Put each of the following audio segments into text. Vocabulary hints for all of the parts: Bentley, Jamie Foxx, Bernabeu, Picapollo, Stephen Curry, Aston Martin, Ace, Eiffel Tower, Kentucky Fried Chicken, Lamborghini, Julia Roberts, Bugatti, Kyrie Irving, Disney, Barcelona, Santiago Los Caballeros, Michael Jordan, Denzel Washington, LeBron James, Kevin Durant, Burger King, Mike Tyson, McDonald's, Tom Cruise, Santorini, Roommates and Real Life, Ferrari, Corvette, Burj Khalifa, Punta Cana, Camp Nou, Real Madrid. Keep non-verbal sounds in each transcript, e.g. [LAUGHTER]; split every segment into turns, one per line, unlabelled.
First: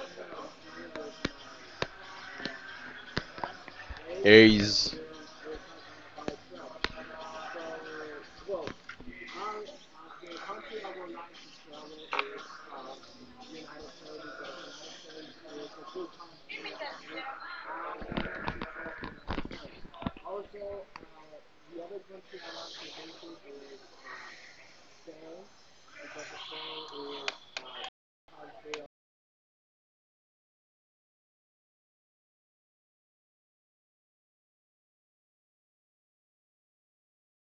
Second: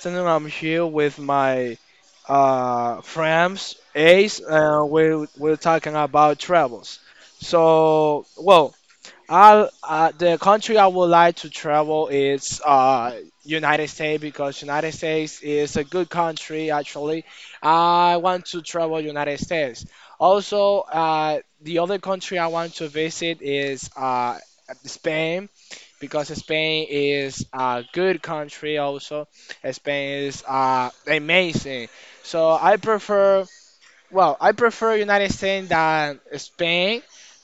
afternoon. I'm here with my friends Ace, and
Aries.
we're talking about travels. So, well, I the country I would like to travel is United States because United States is a good country actually. I want to travel United States. Also, the other country I want to visit is Spain because Spain is a good country also. Spain is amazing. So I prefer Well, I prefer United States than Spain,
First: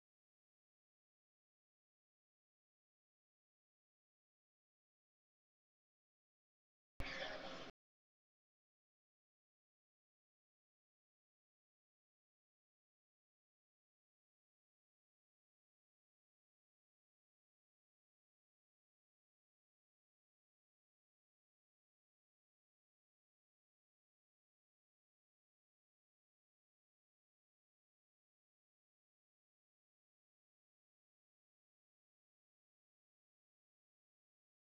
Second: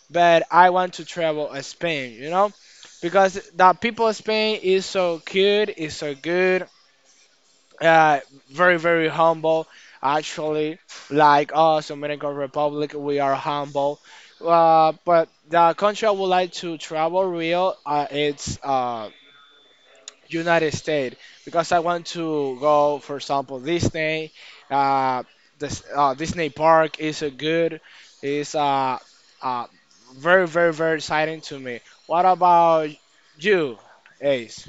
but I want to travel Spain, because the people of Spain is so cute, is so good, uh, very very humble. Actually, like us, Dominican Republic, we are humble. But the country I would like to travel real, it's United States because I want to go, for example, Disney. Uh, this Disney Park is a good, is uh, very very very exciting to me. What about you, Ace?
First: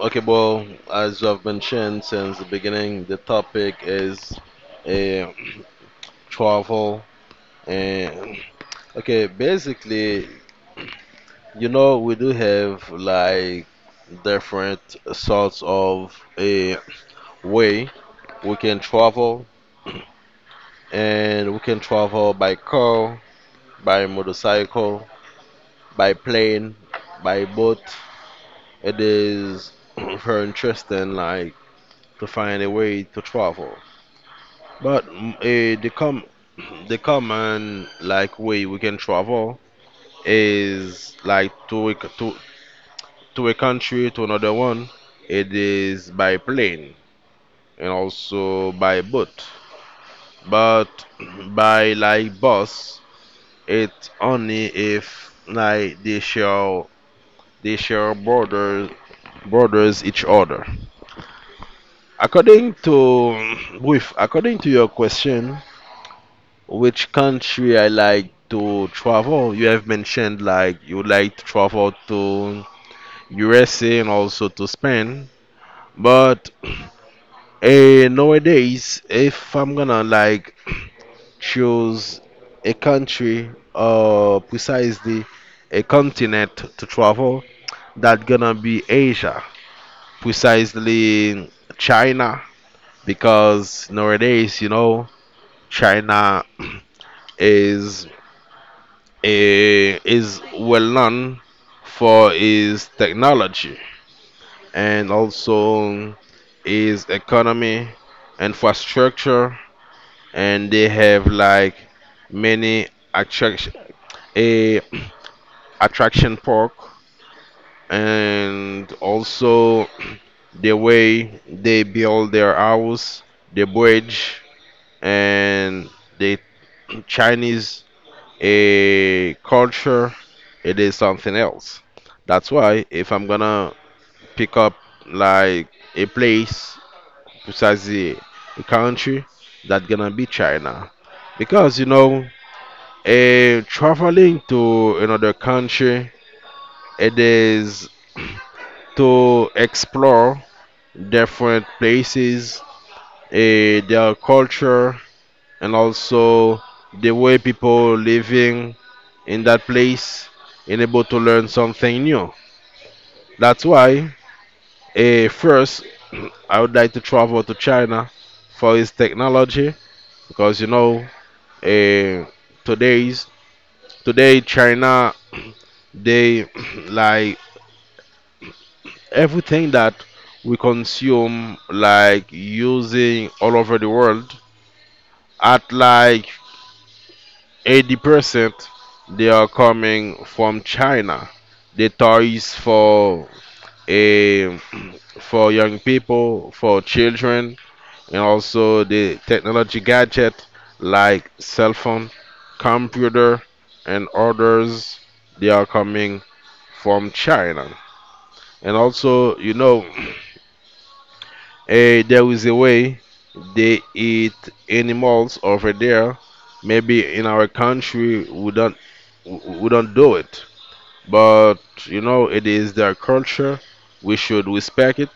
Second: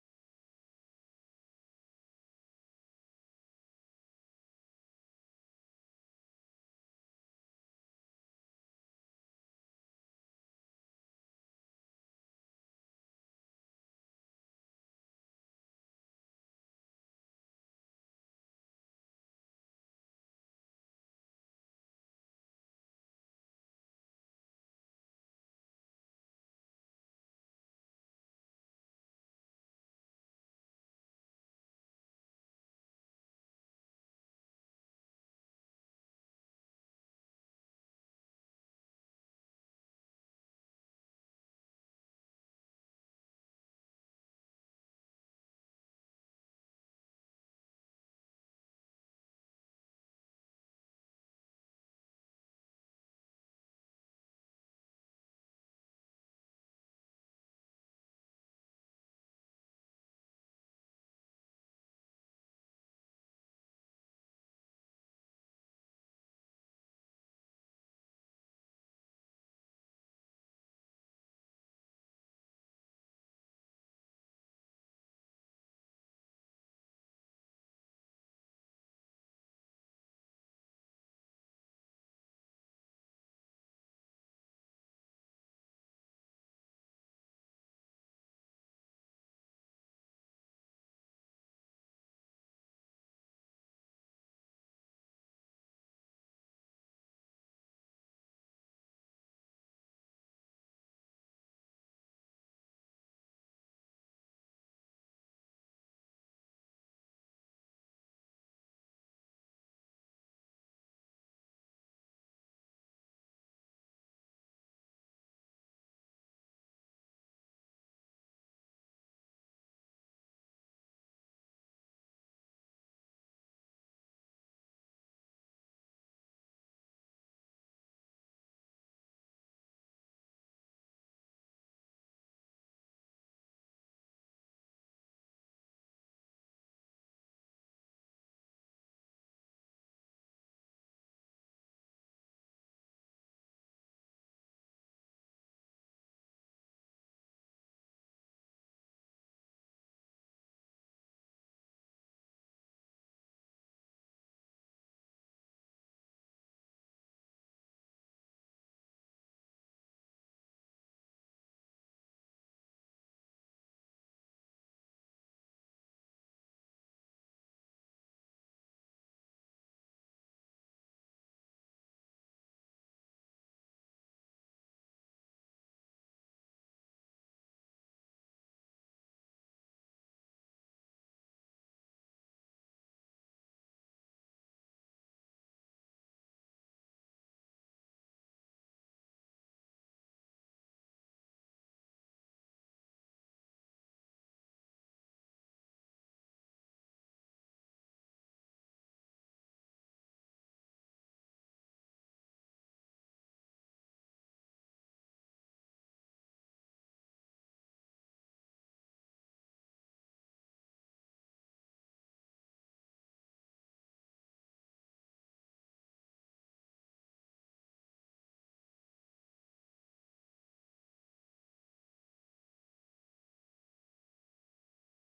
Okay, well, as I've mentioned since the beginning, the topic is uh, [CLEARS THROAT] travel. And okay, basically, you know, we do have like different sorts of a way we can travel, and we can travel by car, by motorcycle, by plane, by boat. It is [CLEARS THROAT] very interesting, like to find a way to travel. But the com [CLEARS THROAT] the common like way we can travel is like to a country to another one. It is by plane and also by boat. But [CLEARS THROAT] by like bus, it's only if like they share borders each other. According to [CLEARS THROAT] with according to your question, which country I like to travel? You have mentioned like you like to travel to USA and also to Spain. But eh, nowadays, if I'm gonna like choose a country or precisely a continent to travel, that gonna be Asia, precisely China, because nowadays, you know, China is is well known for its technology and also its economy, infrastructure, and they have like many attraction, a attraction park, and also the way they build their house, the bridge, and the Chinese a culture, it is something else. That's why if I'm gonna pick up like a place, precisely a country, that's gonna be China, because you know, a traveling to another country, it is to explore different places, their culture, and also the way people living in that place and able to learn something new. That's why, first, [CLEARS THROAT] I would like to travel to China for its technology because you know, eh, today's today China they [CLEARS THROAT] like everything that we consume like using all over the world at like 80% they are coming from China. The toys for eh, for young people, for children, and also the technology gadget like cell phone, computer, and others. They are coming from China. And also, you know, [CLEARS THROAT] there is a way they eat animals over there. Maybe in our country we don't do it, but you know it is their culture. We should respect it.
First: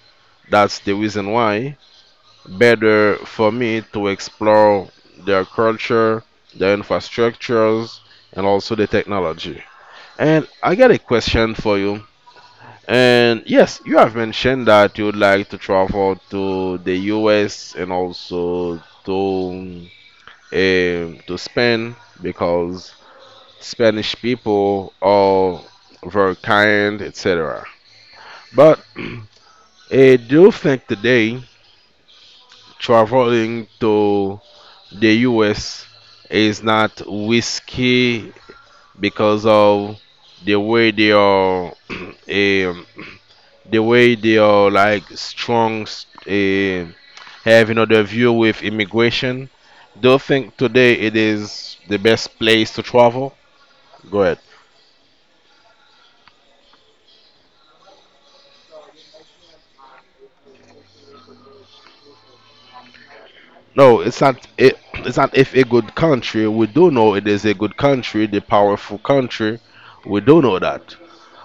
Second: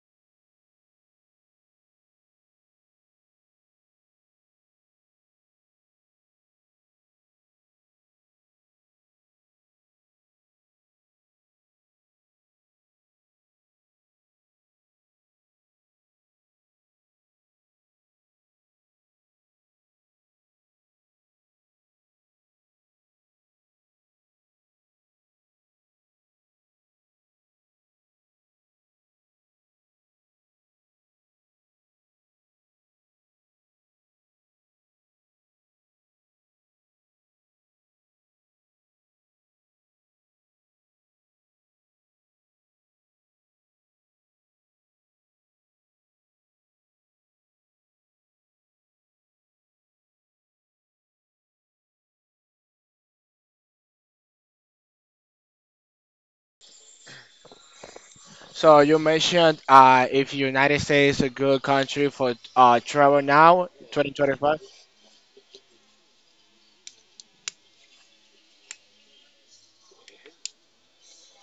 That's the reason why better for me to explore their culture, their infrastructures, and also the technology. And I got a question for you. And yes, you have mentioned that you would like to travel to the US and also to Spain because Spanish people are very kind, etc. But [CLEARS THROAT] do you think today traveling to the US is not risky because of the way they are [CLEARS THROAT] the way they are like strong um having other view with immigration. Do you think today it is the best place to travel? Go ahead.
So you mentioned if United States is a good country for travel now,
No, it's not.
2025.
[CLEARS THROAT] It's not if a good country. We do know it is a good country, the powerful country. We do know that.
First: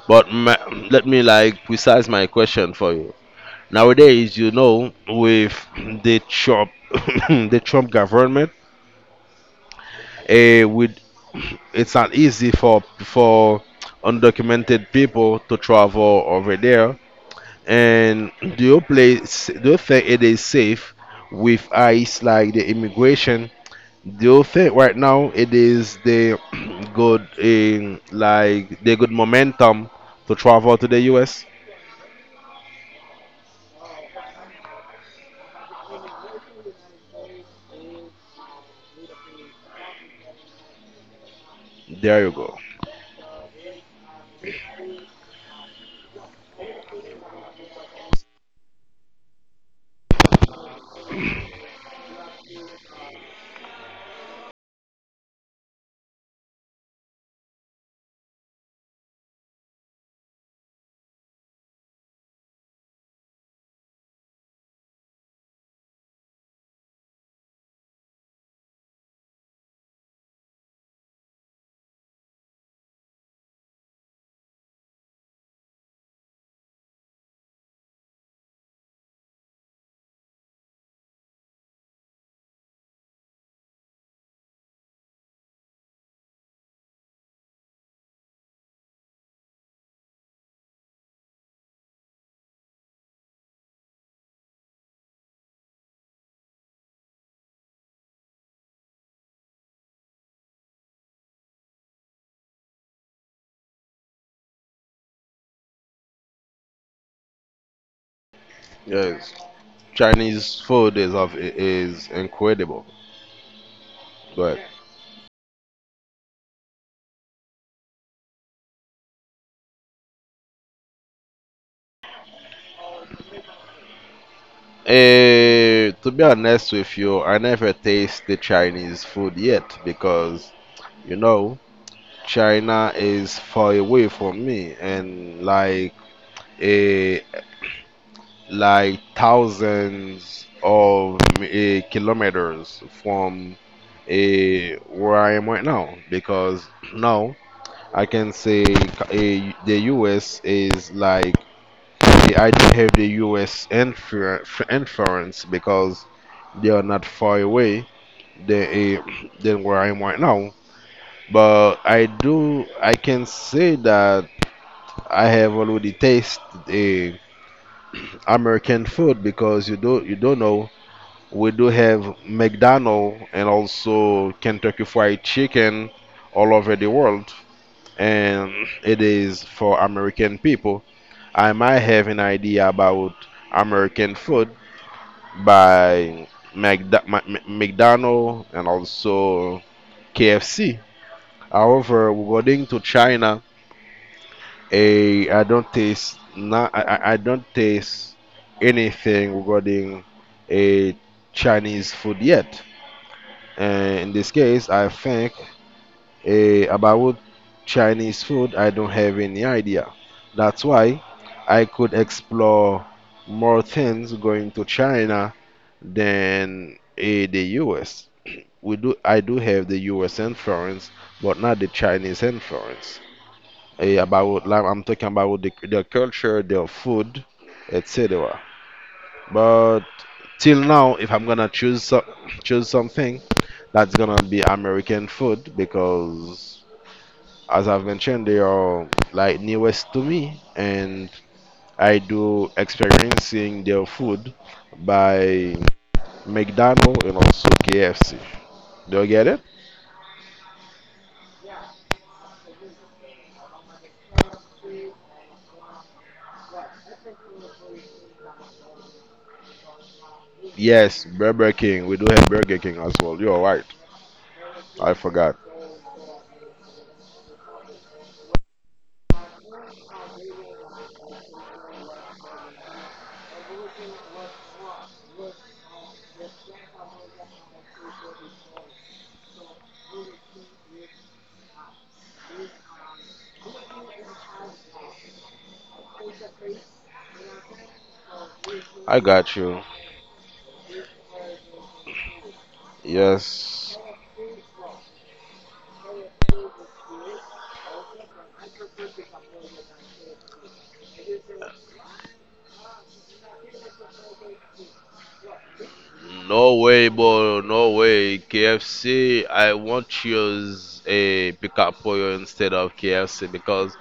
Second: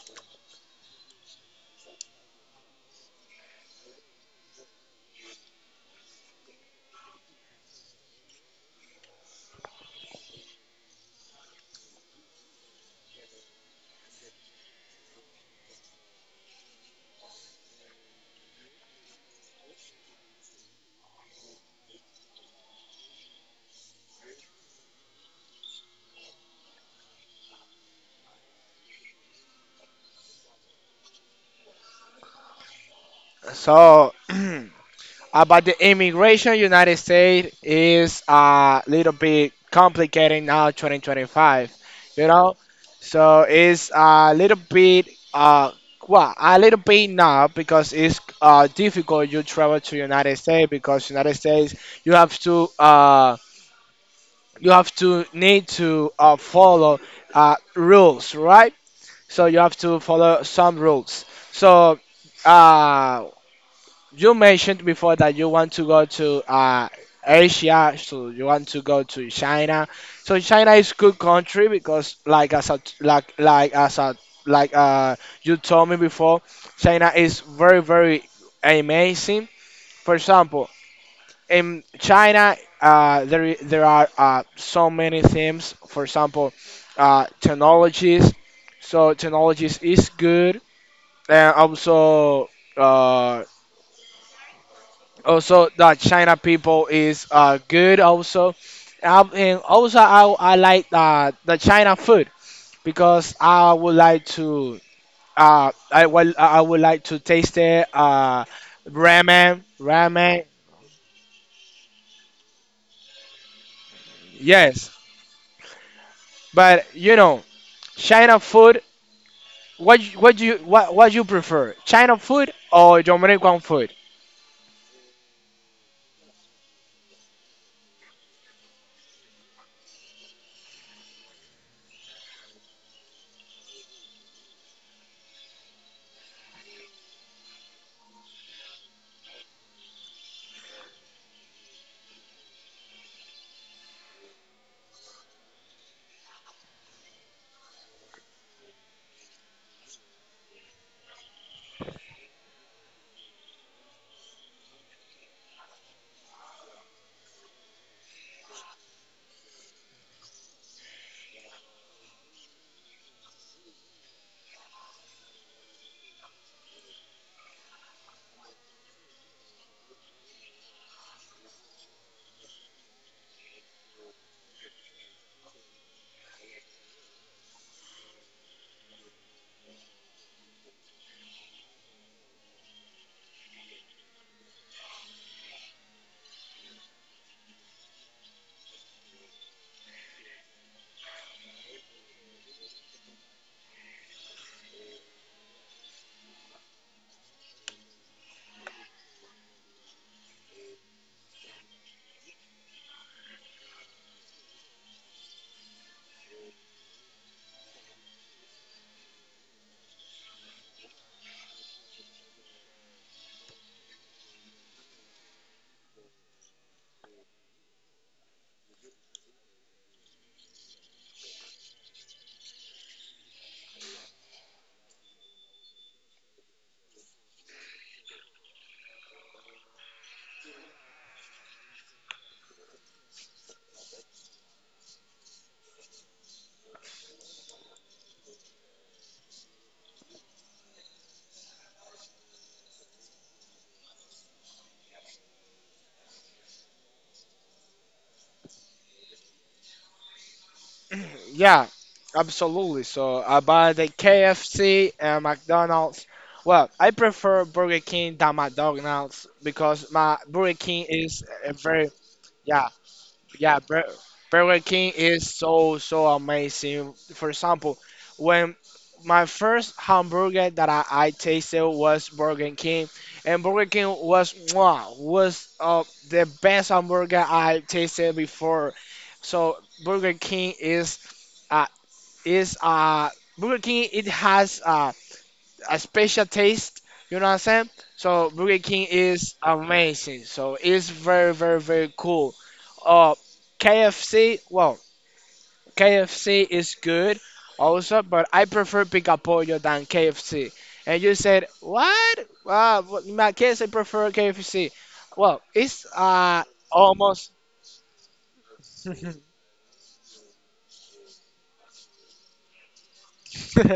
But ma let me like precise my question for you. Nowadays, you know, with the Trump, [COUGHS] [LAUGHS] the Trump government, eh, with it's not easy for undocumented people to travel over there. And do you place? Do you think it is safe with ICE, like the immigration? Do you think right now it is the [COUGHS] [CLEARS THROAT] good, like the good momentum to travel to the U.S.?
So [CLEARS THROAT] about the immigration, United States is a little bit complicated now, 2025,
There
you
you go.
know so it's a little bit, uh well, a little bit now because it's difficult you travel to United States because United States you have to uh you have to need to follow rules, right? So you have to follow some rules. So uh you mentioned before that you want to go to Asia, so you want to go to China. So China is good country because, like as a like as a like you told me before, China is very very amazing. For example, in China, there are so many things. For example, technologies. So technologies is good, and also. Uh, also the China people is good also. And also I like the China food because I would like to taste the
Yes,
ramen.
Chinese food is of is incredible. But
Yes, but you know China food, what you- what do you what you prefer, China food or Dominican food?
to be honest with you, I never taste the Chinese food yet because you know China is far away from me and like a like thousands of kilometers from where I am right now because [CLEARS THROAT] now I can say the US is like. I do have the US inference because they are not far away than, uh, than where I am right now. I can say that I have already tasted uh, American food because you don't know. We do have McDonald's and also Kentucky Fried Chicken all over the world, and it is for American people. I might have an idea about American food by McDonald's and also KFC. However, regarding to China, I don't taste anything regarding a Chinese food yet. And in this case, I think about Chinese food, I don't have any idea. That's why I could explore more things going to China than the US. We do I do have the U.S. influence, but not the Chinese influence. About like I'm talking about their culture, their food, etc. But till now, if I'm gonna choose something, that's gonna be American food because, as I've mentioned, they are like newest to me, and I do experiencing their food by McDonald's and also KFC. Do you get it?
Yeah, absolutely. So I buy the KFC and McDonald's. Well, I prefer Burger King than McDonald's because my Burger King
Yes,
is
Burger
a
King.
very.
We do have Burger
Yeah,
King as well. You're
yeah.
right.
Burger
I
King is
forgot.
so so amazing. For example, when my first hamburger that I tasted was Burger King, and Burger King was mwah, was the best hamburger I tasted before. So Burger King is uh, is uh Burger King, it has a special taste, you know what I'm saying? So Burger King
I got
is
you.
amazing. So it's very very very cool. Uh
Yes.
KFC, well, KFC is good also, but I prefer Picapollo than KFC. And you said, "What? Wow, well, in my case I prefer KFC." Well, it's
No way,
almost.
bro. No way. KFC,
[LAUGHS]
I want to use a pick up for you instead of KFC because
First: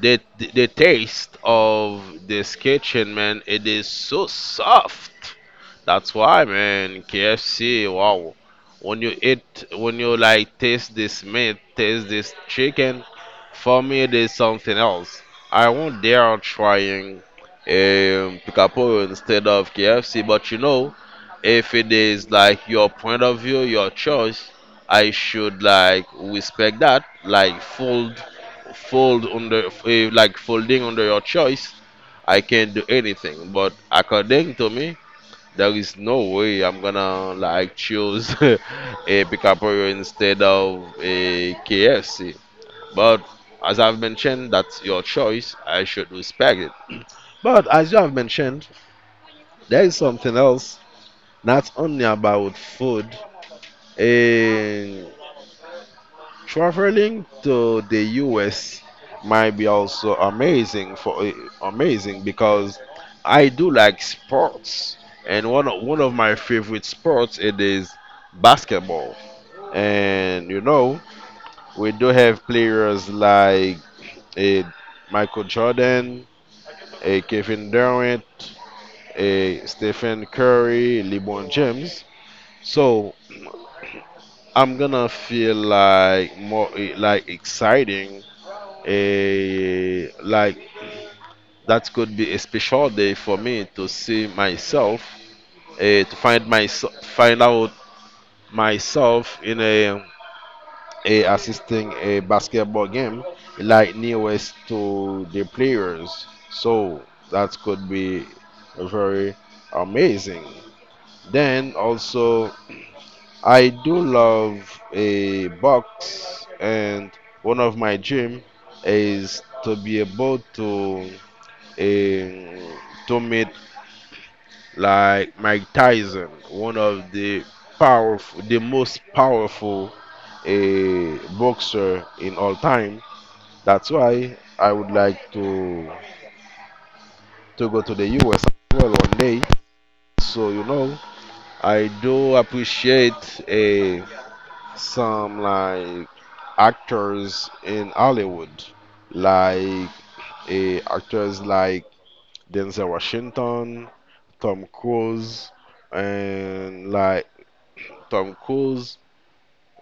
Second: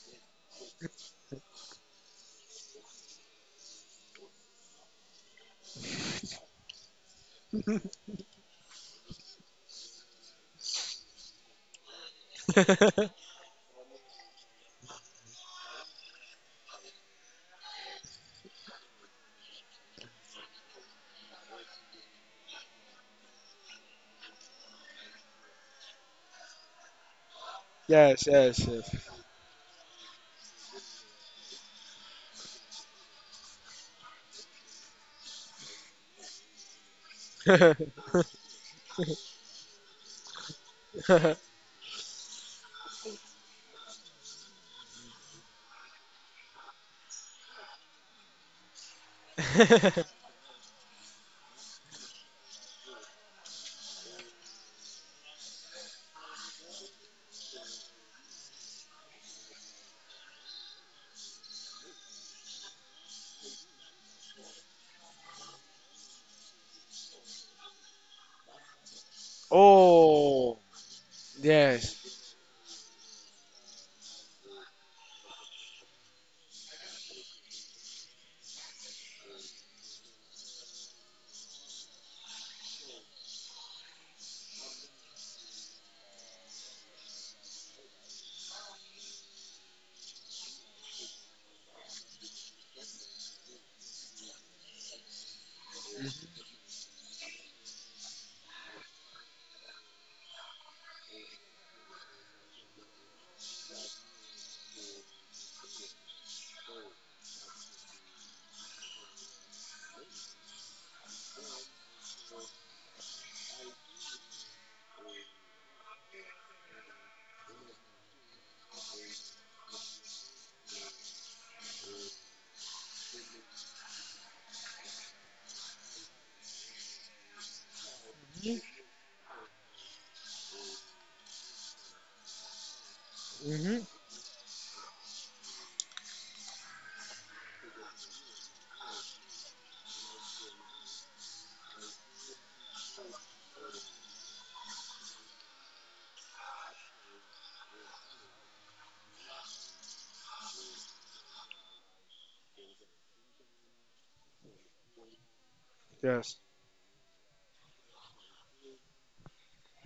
the the taste of this kitchen, man, it is so soft. That's why, man, KFC, wow. When you like taste this meat, taste this chicken, for me it is something else. I won't dare trying Picapo instead of KFC, but you know, if it is like your point of view, your choice, I should like respect that, like full
Yes, yes,
fold under eh, like folding under your choice, I can't do anything. But according to me, there is no way I'm gonna like choose [LAUGHS] a Picaporio instead of a KFC. But as I've mentioned, that's your choice. I should respect it. But as you have mentioned, there is
yes. [LAUGHS]
something else, not only about food. Eh, Traveling to the US might be also amazing for amazing because I do like sports and one of my favorite sports it is basketball. And
Oh,
you know, we do
yes.
have players like a Michael Jordan, a Kevin Durant, a Stephen Curry, LeBron James. So I'm gonna feel like more like exciting. Eh, like that could be a special day for me to see myself, to find myself, find out myself in a assisting a basketball game, like nearest to the players. So that could be very amazing. Then also, I do love a box, and one of my dream is to be able um, to meet like Mike Tyson, one of the the most powerful boxer in all time.
Hmm.
That's why I would like to go to the US as well one day. So you know, I do appreciate some like actors in Hollywood, like actors like Denzel Washington, Tom Cruise
Yes.
and like Tom Cruise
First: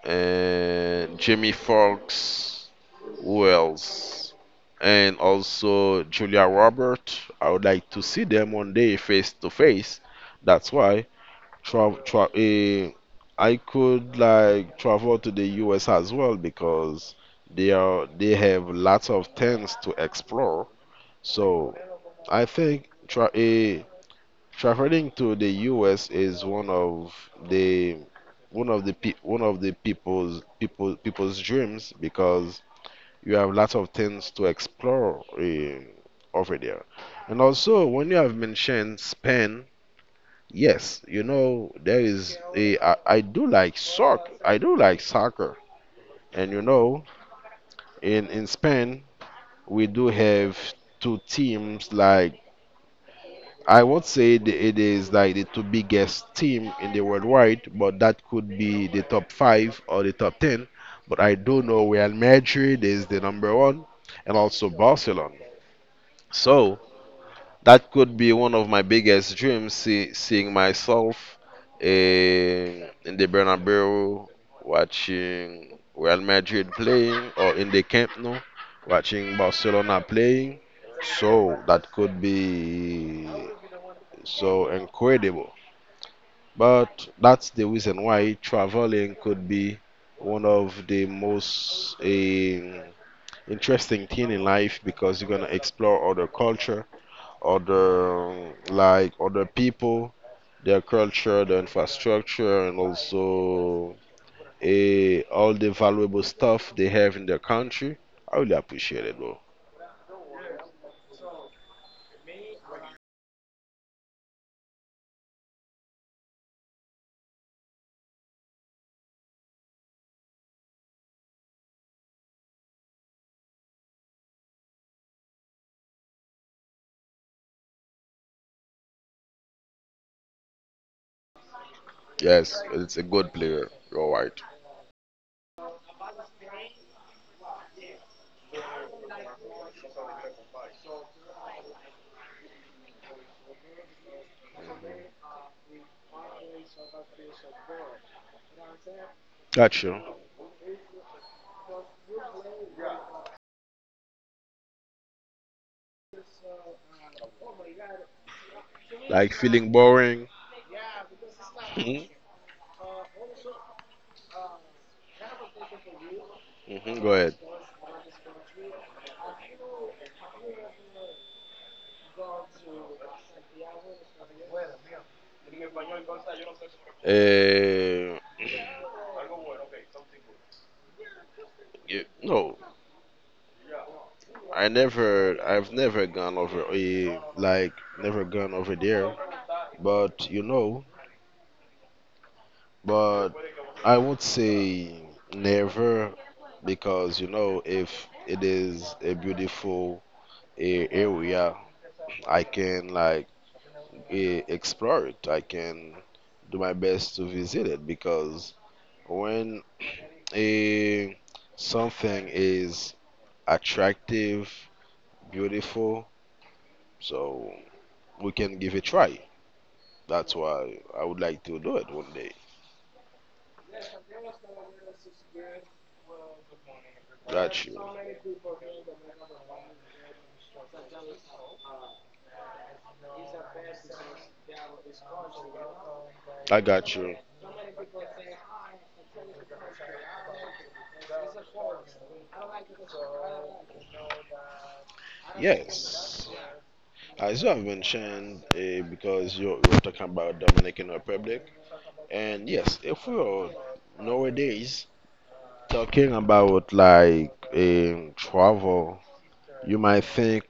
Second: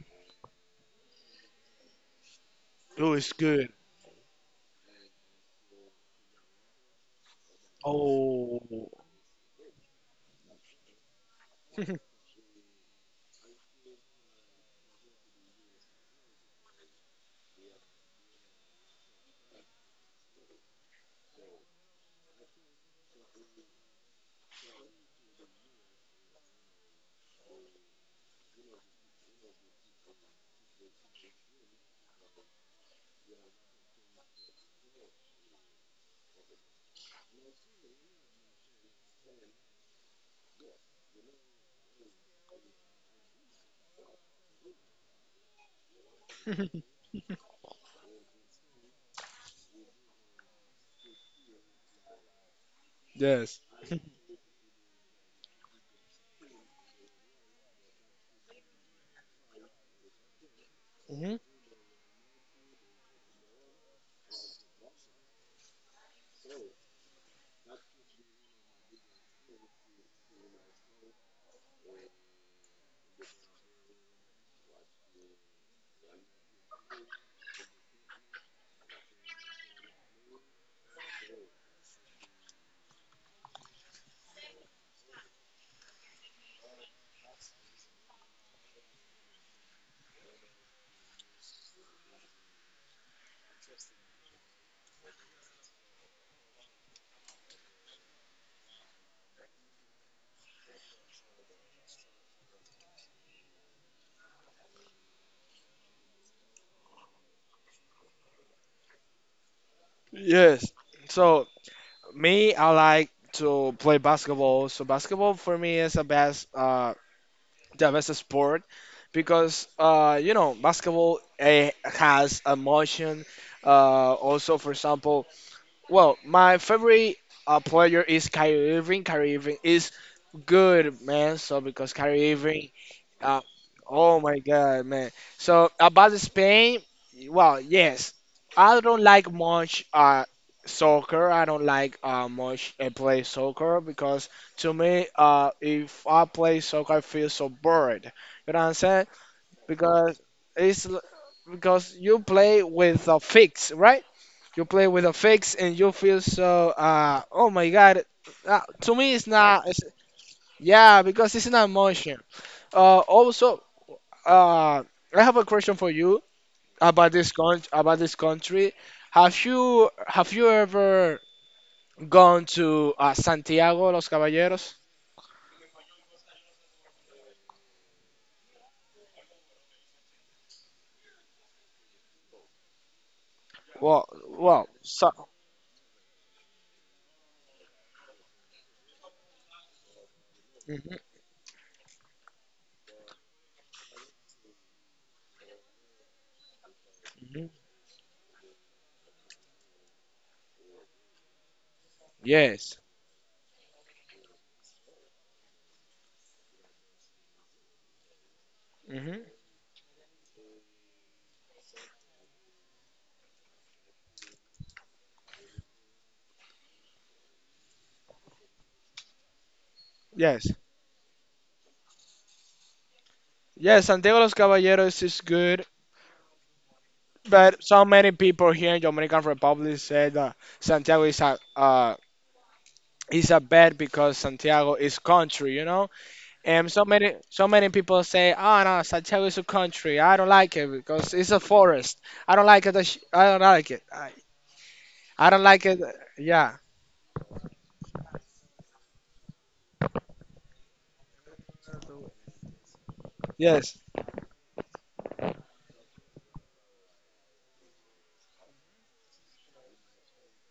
and Jamie Foxx,
Oh, it's
who
good.
else? And also Julia Roberts. I would like to see them
Oh,
one day face to face. That's why tra
[LAUGHS]
tra eh, I could like travel to the US as well because they have lots of things to explore. So I think traveling to the U.S. is the one of the people's dreams because you have lots of things to explore over there. And also, when you have mentioned Spain, yes, you know there is I do like soccer. I do like soccer, and you know in Spain we do have two teams like.
yes.
I won't say it, it is like the two biggest team in the worldwide, but that could be the top five or the top ten. But
Hmm.
I do know Real Madrid is the number one, and also Barcelona. So that could be one of my biggest dreams, seeing myself in the Bernabeu, watching Real Madrid playing, or in the Camp Nou, watching Barcelona playing. So that could be so incredible. But that's the reason why traveling could be one of the most interesting thing in life because you're gonna explore other culture, other other people, their culture, their infrastructure, and also all the valuable stuff they have in their country. I really appreciate it, bro.
Yes. So me, I like to play basketball. So basketball for me is the best, the best sport because basketball has emotion. Also, for example, well, my favorite player is Kyrie Irving. Kyrie Irving is good, man. So because Kyrie
Yes,
Irving.
it's a good
Uh,
player. You're
oh my
right.
God, man. So about Spain, well, yes, I don't like much soccer. I don't like much play soccer because to me, if I play soccer, I feel so bored. You know what I'm saying?
Gotcha.
Because it's l- because you play with a fix, right? You play with a fix and you feel so oh my God. To me, it's
Like
not.
feeling
It's,
boring.
yeah, because it's not
Hmm.
motion. Also, uh, I have a question for you
Hmm.
about
Go
this
ahead.
con about this country. Have you ever gone to Santiago Los Caballeros?
Uh, yeah, no,
Well, well, so.
I've never gone over, never gone over there. But you know,
Mhm,
but I would say never, because you
mhm.
know, if it is a beautiful area, I
Yes.
can like uh, explore it. I can do my best to visit it because
Hmm.
when a something is attractive, beautiful, so we can give it a try. That's
Yes,
why I would like to do it one day.
yes. Santiago Los Caballeros is good, but
Got you.
so many people here in Dominican Republic said that Santiago is a bad because Santiago is country.
I
And so
got
many,
you.
so many people say, "Oh no, Santiago is a country. I don't like it because it's a forest. I don't like it. I don't like it. I don't like it."
Yes.
Yeah.
As you have mentioned, because you you're talking about Dominican Republic, and yes, if we are
Yes.
nowadays talking about like travel, you might think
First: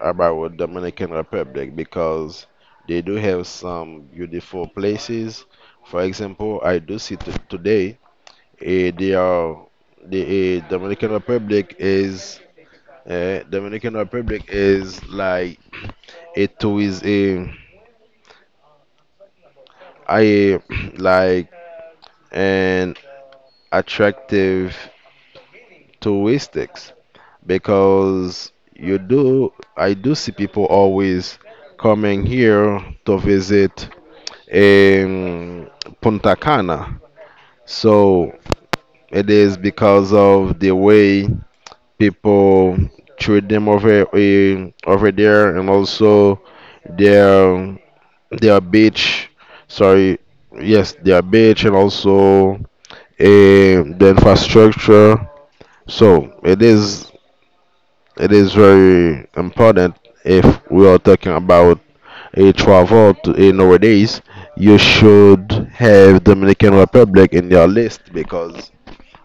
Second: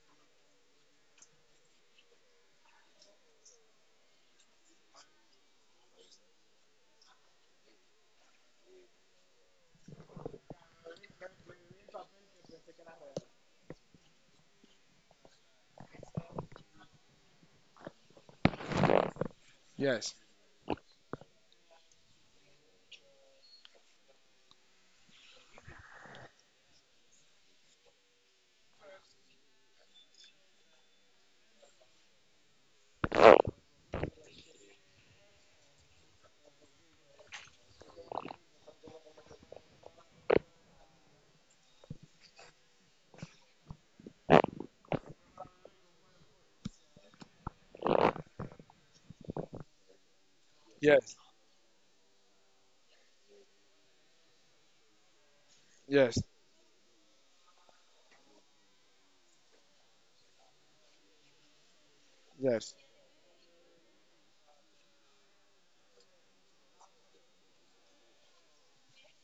about Dominican Republic because they do have some beautiful places. For example, I do see today, they are the Dominican Republic is Dominican Republic is like a tourist a
Yes.
I [CLEARS THROAT] like an attractive touristics because you do, I do see people always coming here to visit um, Punta Cana. So it is because of the way people treat them over over there, and also their their beach. Sorry, yes,
Yes.
their beach, and also the infrastructure.
Yes.
So it is It is very important if we are talking about a
Yes.
travel to a nowadays, you should have Dominican Republic in your list because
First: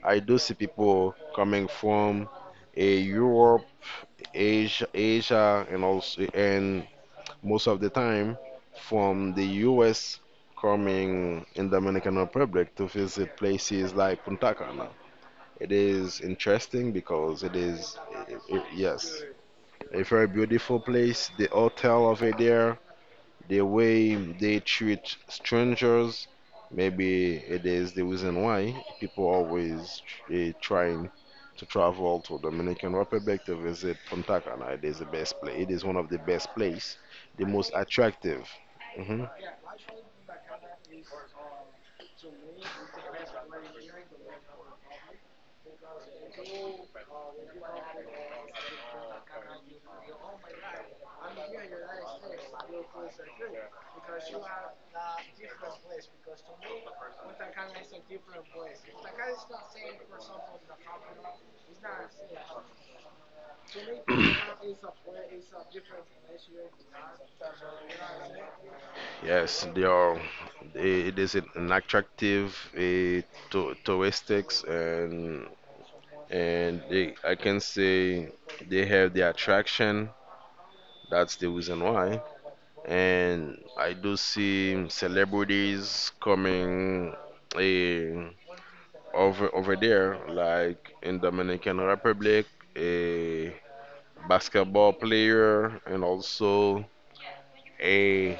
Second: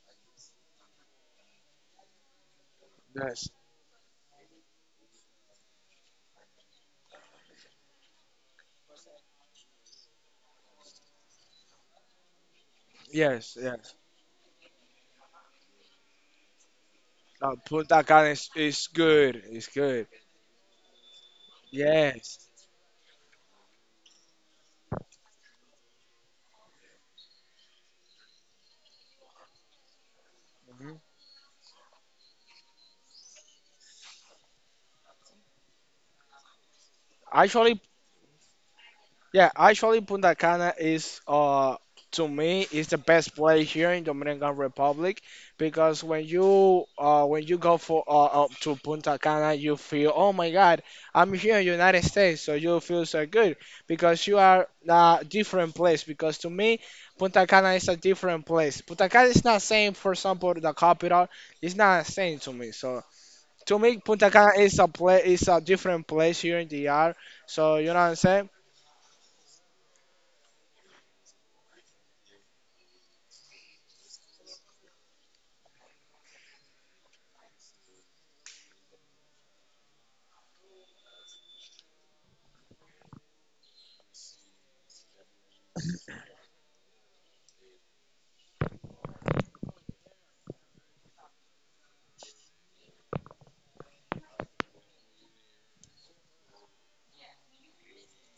I do see people coming from a
Yes.
Europe, Asia, and also and most of the time from the U.S. coming in Dominican Republic to visit
Yes.
places
Yes.
like Punta Cana. It is interesting because it
Uh,
is,
Punta Cana
it-
is,
it-
is
yes,
good. It's
a
good.
very beautiful place. The hotel over
Yes.
there, the way they treat strangers, maybe it is the reason why people always trying to travel to Dominican Republic to visit Punta Cana. It is the best place. It is one of the best place, the most
Actually,
attractive. Mhm.
yeah, actually, Punta Cana to me, is the best place here in Dominican Republic because when you go for up to Punta Cana, you feel, oh my God, I'm here in United States, so you feel so good because you are a different place. Because to me, Punta Cana is a different place. Punta Cana is not same, for example, the capital. It's not same to me. So to me, Punta Cana is a different place here in the DR. So you know what I'm saying?
Yes, they are. It is an attractive uh, to, touristics, and they, I can say they have the attraction. That's the reason why. And I do see celebrities coming eh, over there, like in Dominican Republic, a basketball player, and also a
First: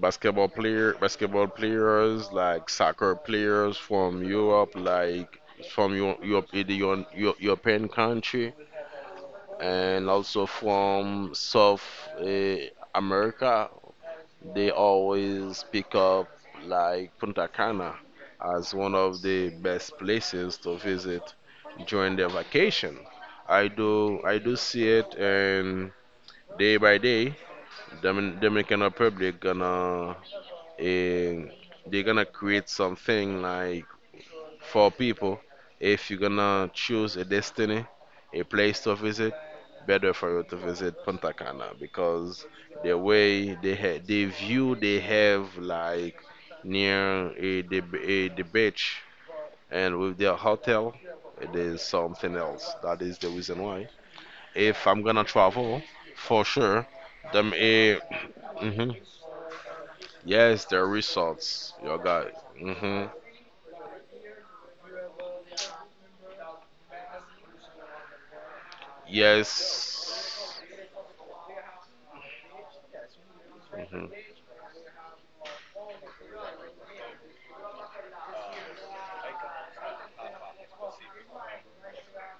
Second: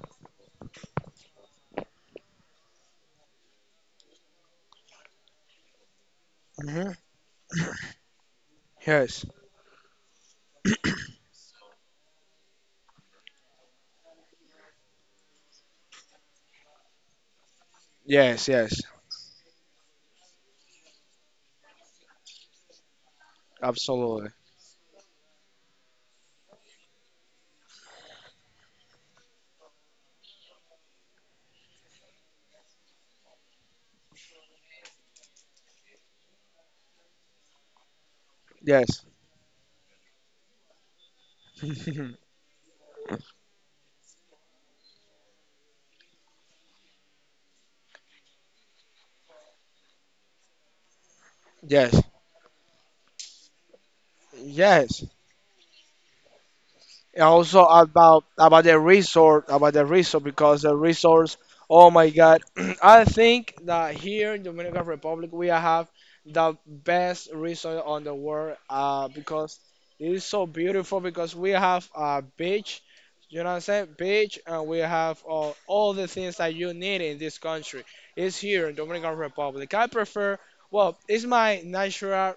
basketball players, like soccer players from Europe, like from Europe, the
Mhm.
European country,
Yes.
and also
[CLEARS THROAT]
from South eh, America. They always pick up like Punta Cana
Yes,
as
yes.
one of the best places to visit during their vacation.
Absolutely.
I do see it. And day by day, Dominican Republic gonna eh, they're gonna create something like for people. If you're gonna choose a destiny, a place to
Yes.
visit, better for you to visit Punta Cana,
[LAUGHS]
because the way they the view they have like near a, the beach, and with their hotel, it is
Yes.
something else. That is the reason why. If I'm
Yes.
gonna travel, for sure,
And
them
also
a
about
[CLEARS THROAT]
about the
hmm,
resort because
yes,
the
the
resorts.
resorts
Oh
you
my
got.
God, [CLEARS THROAT]
Hmm.
I think that here in Dominican Republic we have the best resort on the world. Because it is so
Yes.
beautiful because we have a beach. You know what I'm saying?
Hmm.
Beach, and we have all the things that you need in this country. It's here in Dominican Republic. I prefer. Well, it's my natural.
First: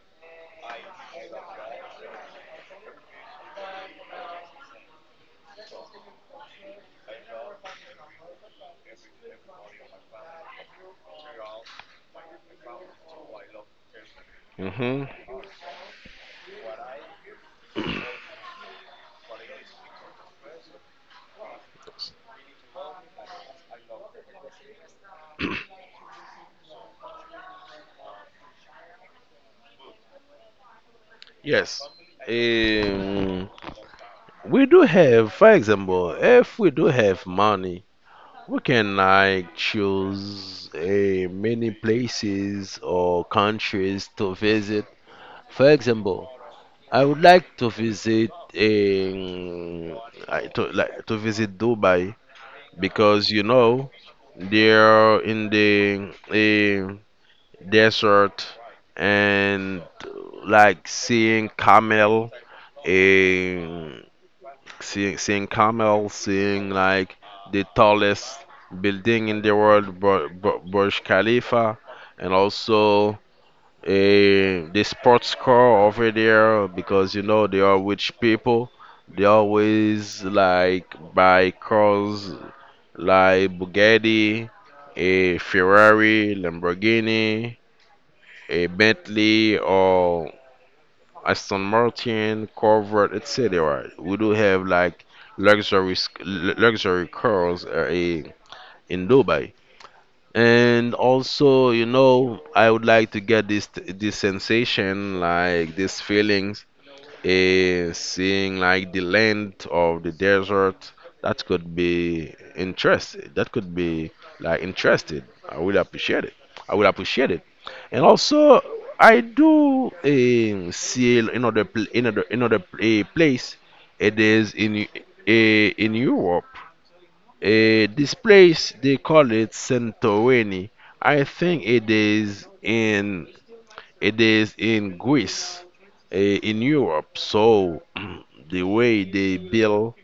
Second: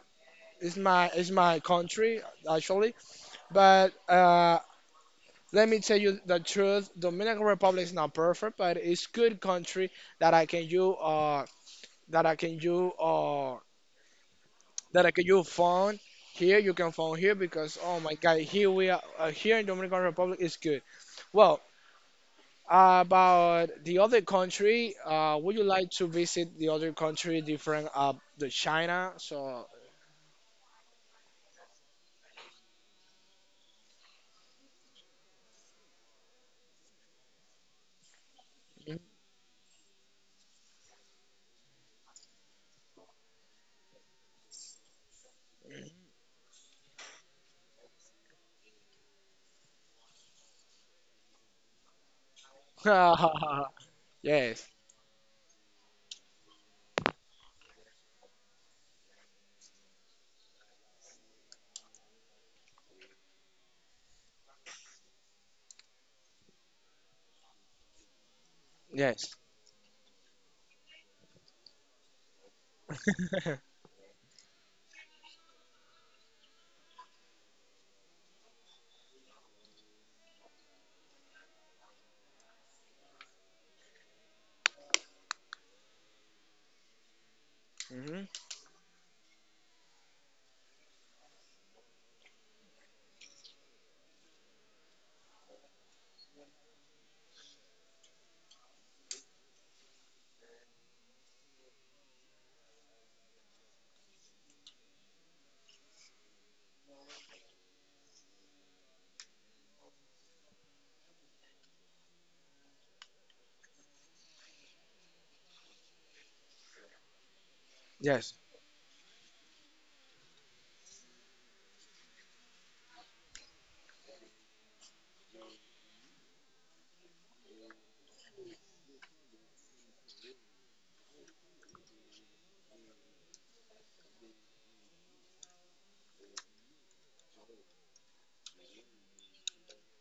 It's my country actually. But let me tell you the truth. Dominican Republic is not perfect, but it's good country that I can you uh that I can you uh
Hmm.
that I can you phone here. You can phone here because oh my God, here we are here in Dominican Republic is good. Well, about the other country, would you like to visit the other country different the China? So.
Yes. Um, we do have, for example, if we do have money, we can like choose many places or countries to visit. For example, I would like to visit um, like to visit Dubai, because you
[LAUGHS]
know
Yes,
they're in the desert, and like seeing camel. eh, seeing camels, seeing like the tallest building
yes.
in the world, Burj Khalifa, and also
[LAUGHS]
the sports car over there, because you know they are rich people. They always like buy cars like Bugatti, a Ferrari, Lamborghini,
Mhm.
a Bentley, or Aston Martin, Corvette, etc. We do have like luxury luxury cars in Dubai. And also, you know, I would like to get this sensation, like this feeling, seeing like the land of the desert. That could be interested, that could be like interested. i would appreciate it I would appreciate it. And
Yes.
also, I do see another another place. It is in in Europe. This place they call it Santorini. I think it is in Greece, in Europe. So [CLEARS THROAT] the way they build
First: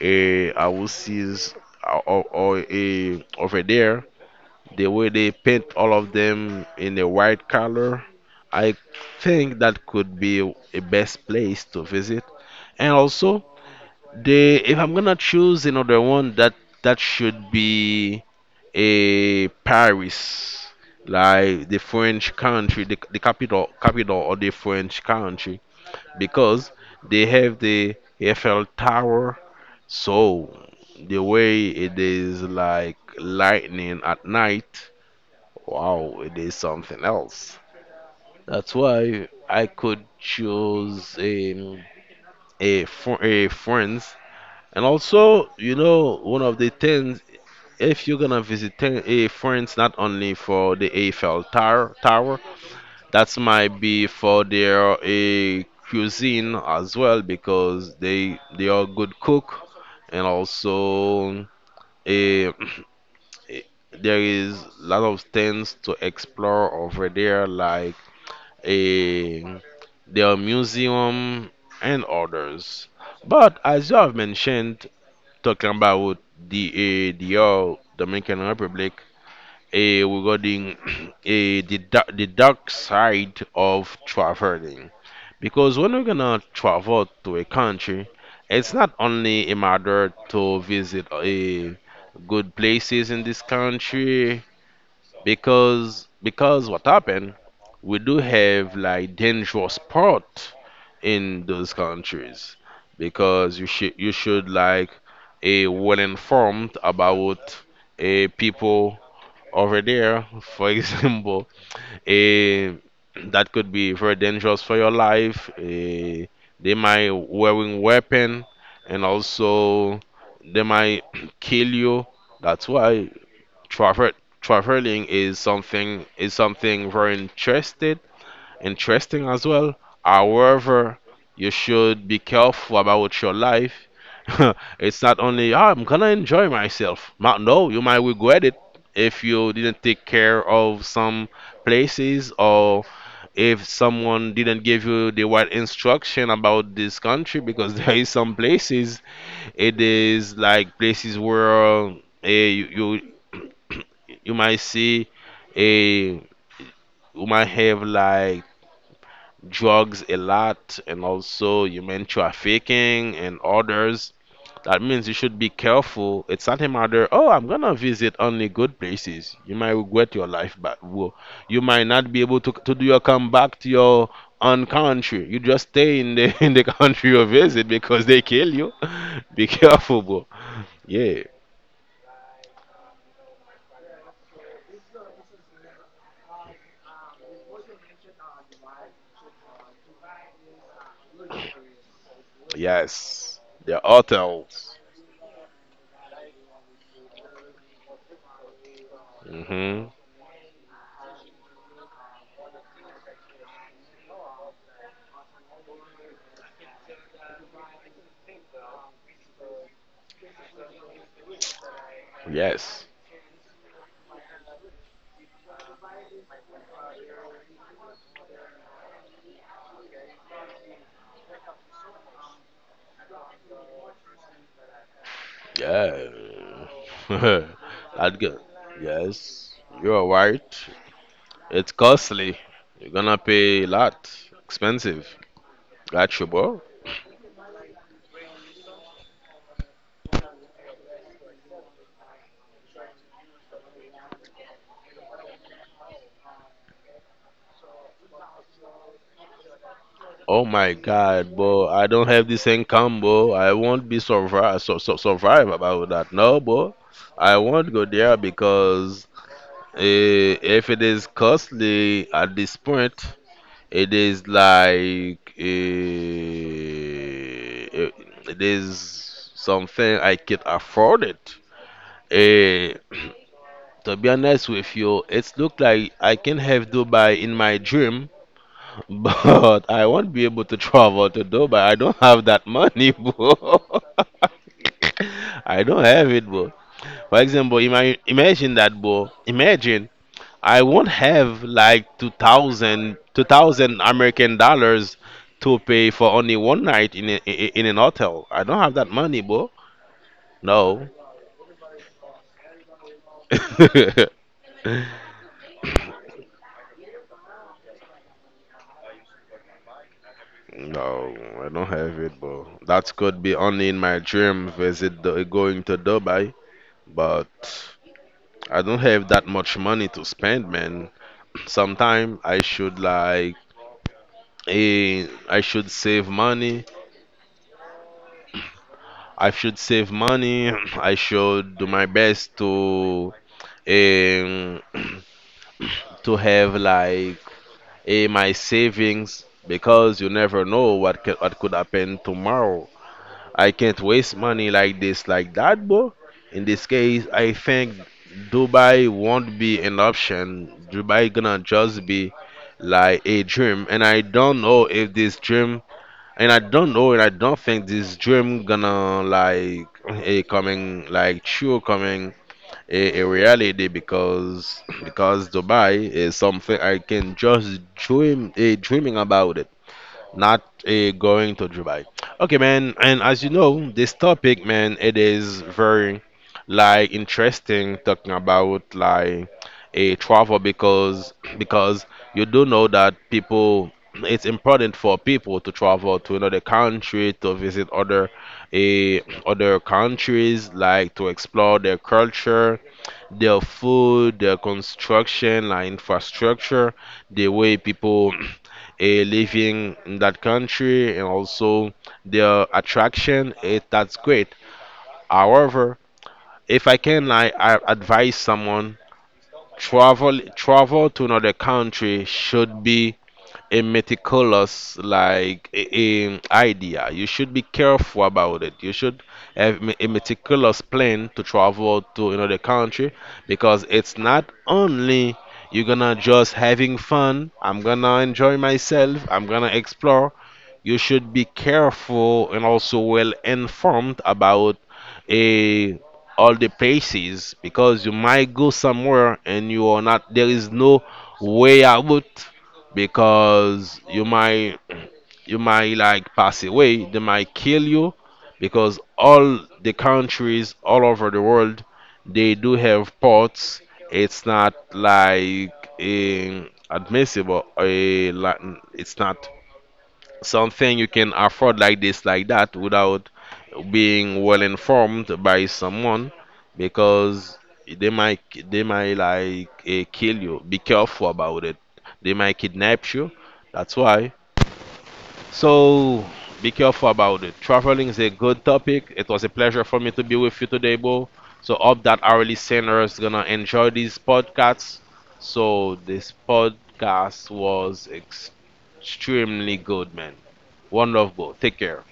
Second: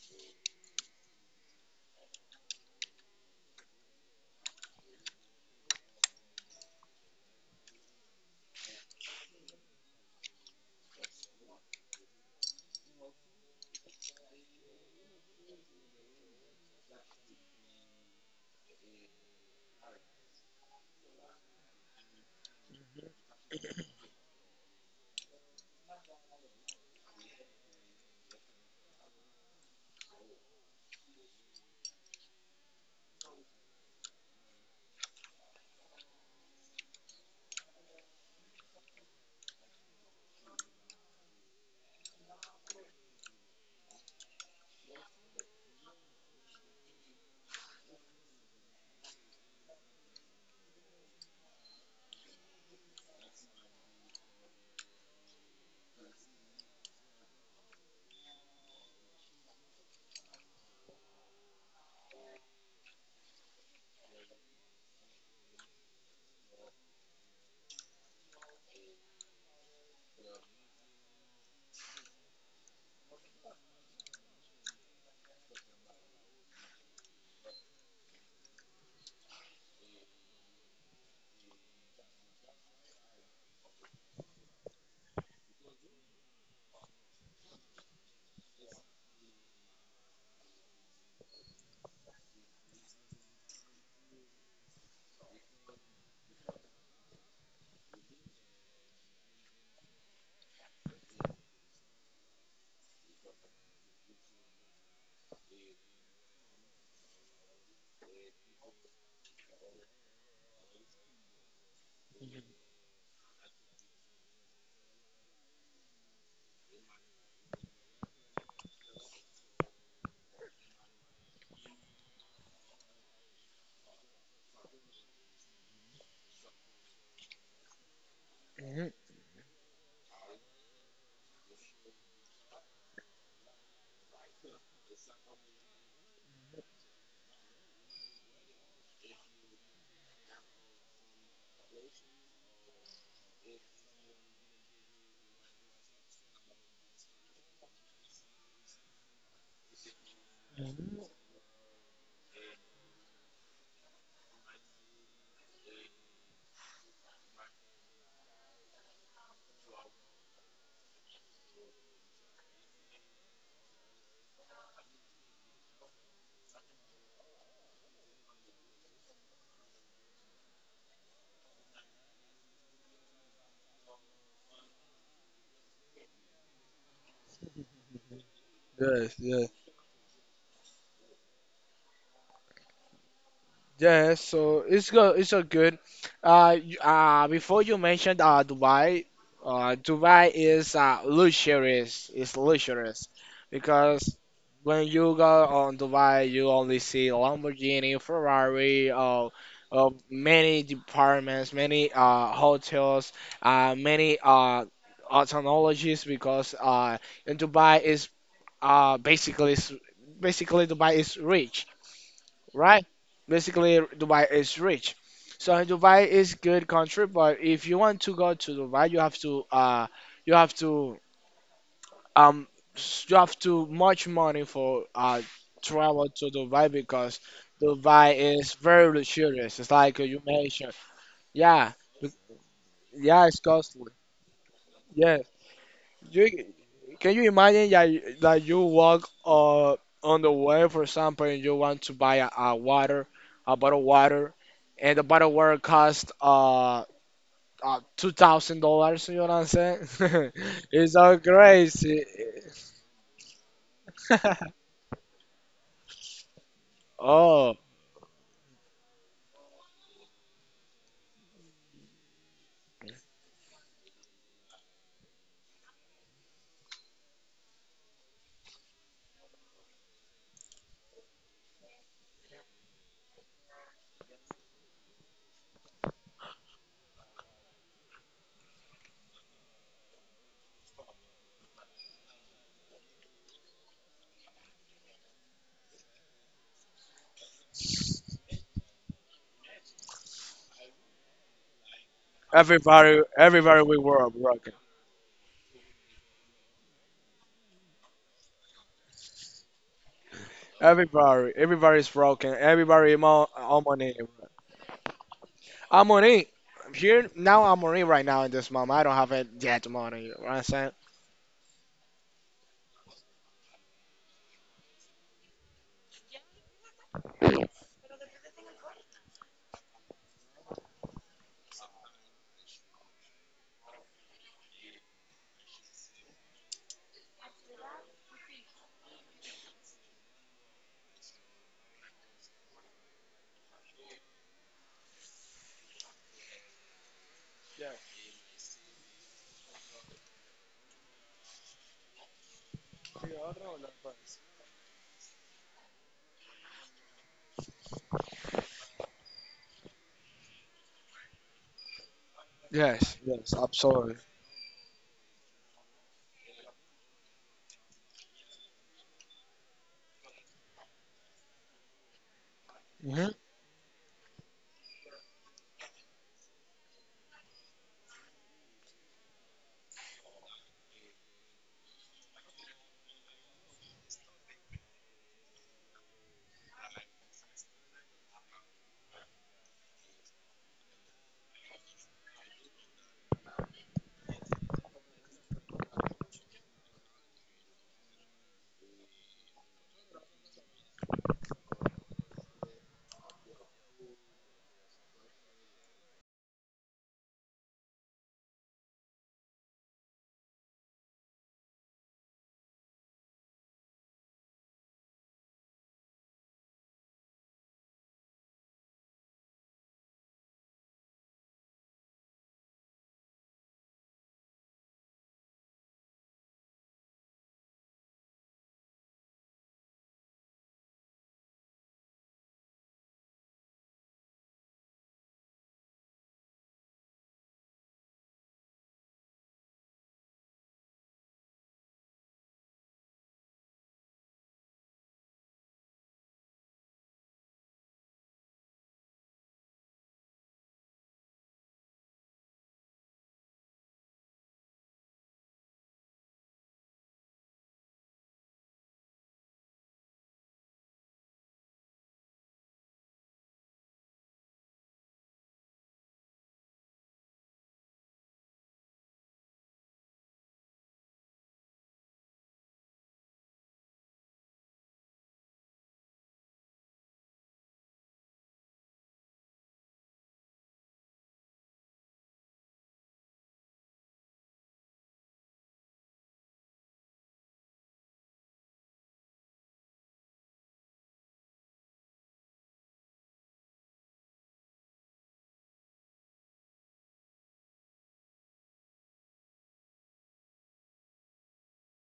houses or over there, the way they paint all of them in a white color, I think that could be a best place to visit. And also, they, if I'm gonna choose another one, that should be Paris, like the French country, the, capital of the French country, because they have the Eiffel Tower. So the way it is like lightning at night, wow, it is something else. That's why I could choose a, France. And also, you know, one of the things, if you're gonna visit France, not only for the Eiffel Tower, that might be for their cuisine as well, because they are good cook, and also eh, [CLEARS THROAT] eh, there is a lot of things to explore over there, like a their museum and others. But as you have mentioned, talking about the Dominican Republic, regarding [CLEARS THROAT] the, the dark side of traveling. Because when we're gonna travel to a country, it's not only a matter to visit a good places in this country, because what happened, we do have like dangerous part in those countries, because you should like a well informed about a people over there, for [LAUGHS] example, eh, that could be very dangerous for your life. They might wearing weapon, and also they might [CLEARS THROAT] kill you. That's why travel traveling is something very interested
Mhm.
interesting as well. However, you should be careful about your life. [LAUGHS] It's not only, "Ah, I'm gonna enjoy myself. No, you might regret it if you didn't take care of some places, or if someone didn't give you the right instruction about this country, because [LAUGHS] there is some places. It is like
Mhm.
places where you, you might see a you might have like drugs a lot, and also human trafficking and others. That means you should be careful. It's not a matter, oh, I'm gonna visit only good places. You might regret your life, but you might not be able to do your come back to your own country. You just stay in the [LAUGHS] in the country you visit because they kill you.
Yes,
[LAUGHS]
yes.
Be careful, bro. Yeah,
Yeah, so it's good. It's so good. Before you mentioned Dubai. Dubai is luxurious. It's luxurious
yes. They're
because
hotels.
when you go on Dubai, you only see Lamborghini, Ferrari,
Mm-hmm.
many departments, many hotels, many technologies because in Dubai is uh basically basically Dubai is rich, right?
Yes.
Basically, Dubai is rich. So Dubai is good country, but if you want to go to Dubai, you have to you have to um you have to much money for travel
Yeah.
to Dubai because
[LAUGHS]
Dubai
Edgar,
is very luxurious.
yes,
It's
you
like
are
you
right.
mentioned, yeah,
It's
be-
costly. You're gonna
yeah, it's
pay a
costly.
lot. Expensive.
Yeah,
Got you,
you
bro.
Can you imagine that that you walk on the way, for example, and you want to buy a water, a bottle of water, and the bottle of water costs $2,000. You know what I'm saying? [LAUGHS]
Oh my
It's so
God, bro. I
crazy.
don't have this income, bro. I won't be
[LAUGHS]
survive, so survive about that. No, bro. I
Oh,
won't go there, because if it is costly at this point, it is like it it is something I can't afford it. Eh, [CLEARS THROAT] to be honest with you, it's look like I can have Dubai in my dream, [LAUGHS] but I won't be able to travel to Dubai. I don't have that money, [LAUGHS] bro. I don't have it, bro. For example, imagine that, bro. Imagine I won't have like 2,000,
everybody,
two
everybody we
thousand
were
American
broken.
dollars to pay for only one night in a, in an hotel. I don't have that money, bro. No.
Everybody's broken. Everybody, I'm on it.
[LAUGHS]
I'm on it. Here now, I'm on it right now in this moment. I don't have it yet money. You know what I'm saying?
No, I don't have it, but that could be only in my dream visit the, going to Dubai. But I don't have that much money to spend, man. [CLEARS THROAT] Sometime I should like, I should save money. I should save money. [CLEARS THROAT] I should do my best to, um, [CLEARS THROAT] to have like, my savings, because you never know what could, happen tomorrow. I can't waste money like this, like that, bro. In this case, I think Dubai won't be an option. Dubai gonna just be
Yes,
like a
yes,
dream, and
absolutely.
I don't know if this dream, and I don't know, and I don't think this dream gonna like a coming like true coming a reality, because Dubai is something I can just dream a dreaming about it, not going to Dubai. Okay, man. And as you know, this topic, man, it is very like interesting, talking about like a travel, because you do know that people, it's important for people to travel to another country to visit other eh, other countries, like to explore their culture, their food, their construction, like infrastructure, the way people [CLEARS THROAT] are living in that country, and also their attraction. It, that's great. However, if I can, like, I advise someone, travel to another country should be a meticulous like a idea. You should be careful about it. You should have a meticulous plan to travel to another country, because it's not only you're gonna just having fun. I'm gonna enjoy myself. I'm gonna explore. You should be careful and also well informed about a all the places, because you might go somewhere and you are not there is no way out, because you might like pass away, they might kill you, because all the countries all over the world, they do have ports. It's not like eh, admissible, like, it's not something you can afford like this, like that, without being well informed by someone, because they might they might like kill you. Be careful about it. They might kidnap you. That's why. So be careful about it. Traveling is a good topic. It was a pleasure for me to be with you today, Bo. So hope that our listeners gonna enjoy these podcasts. So this podcast was extremely good, man. One love, bro. Take care.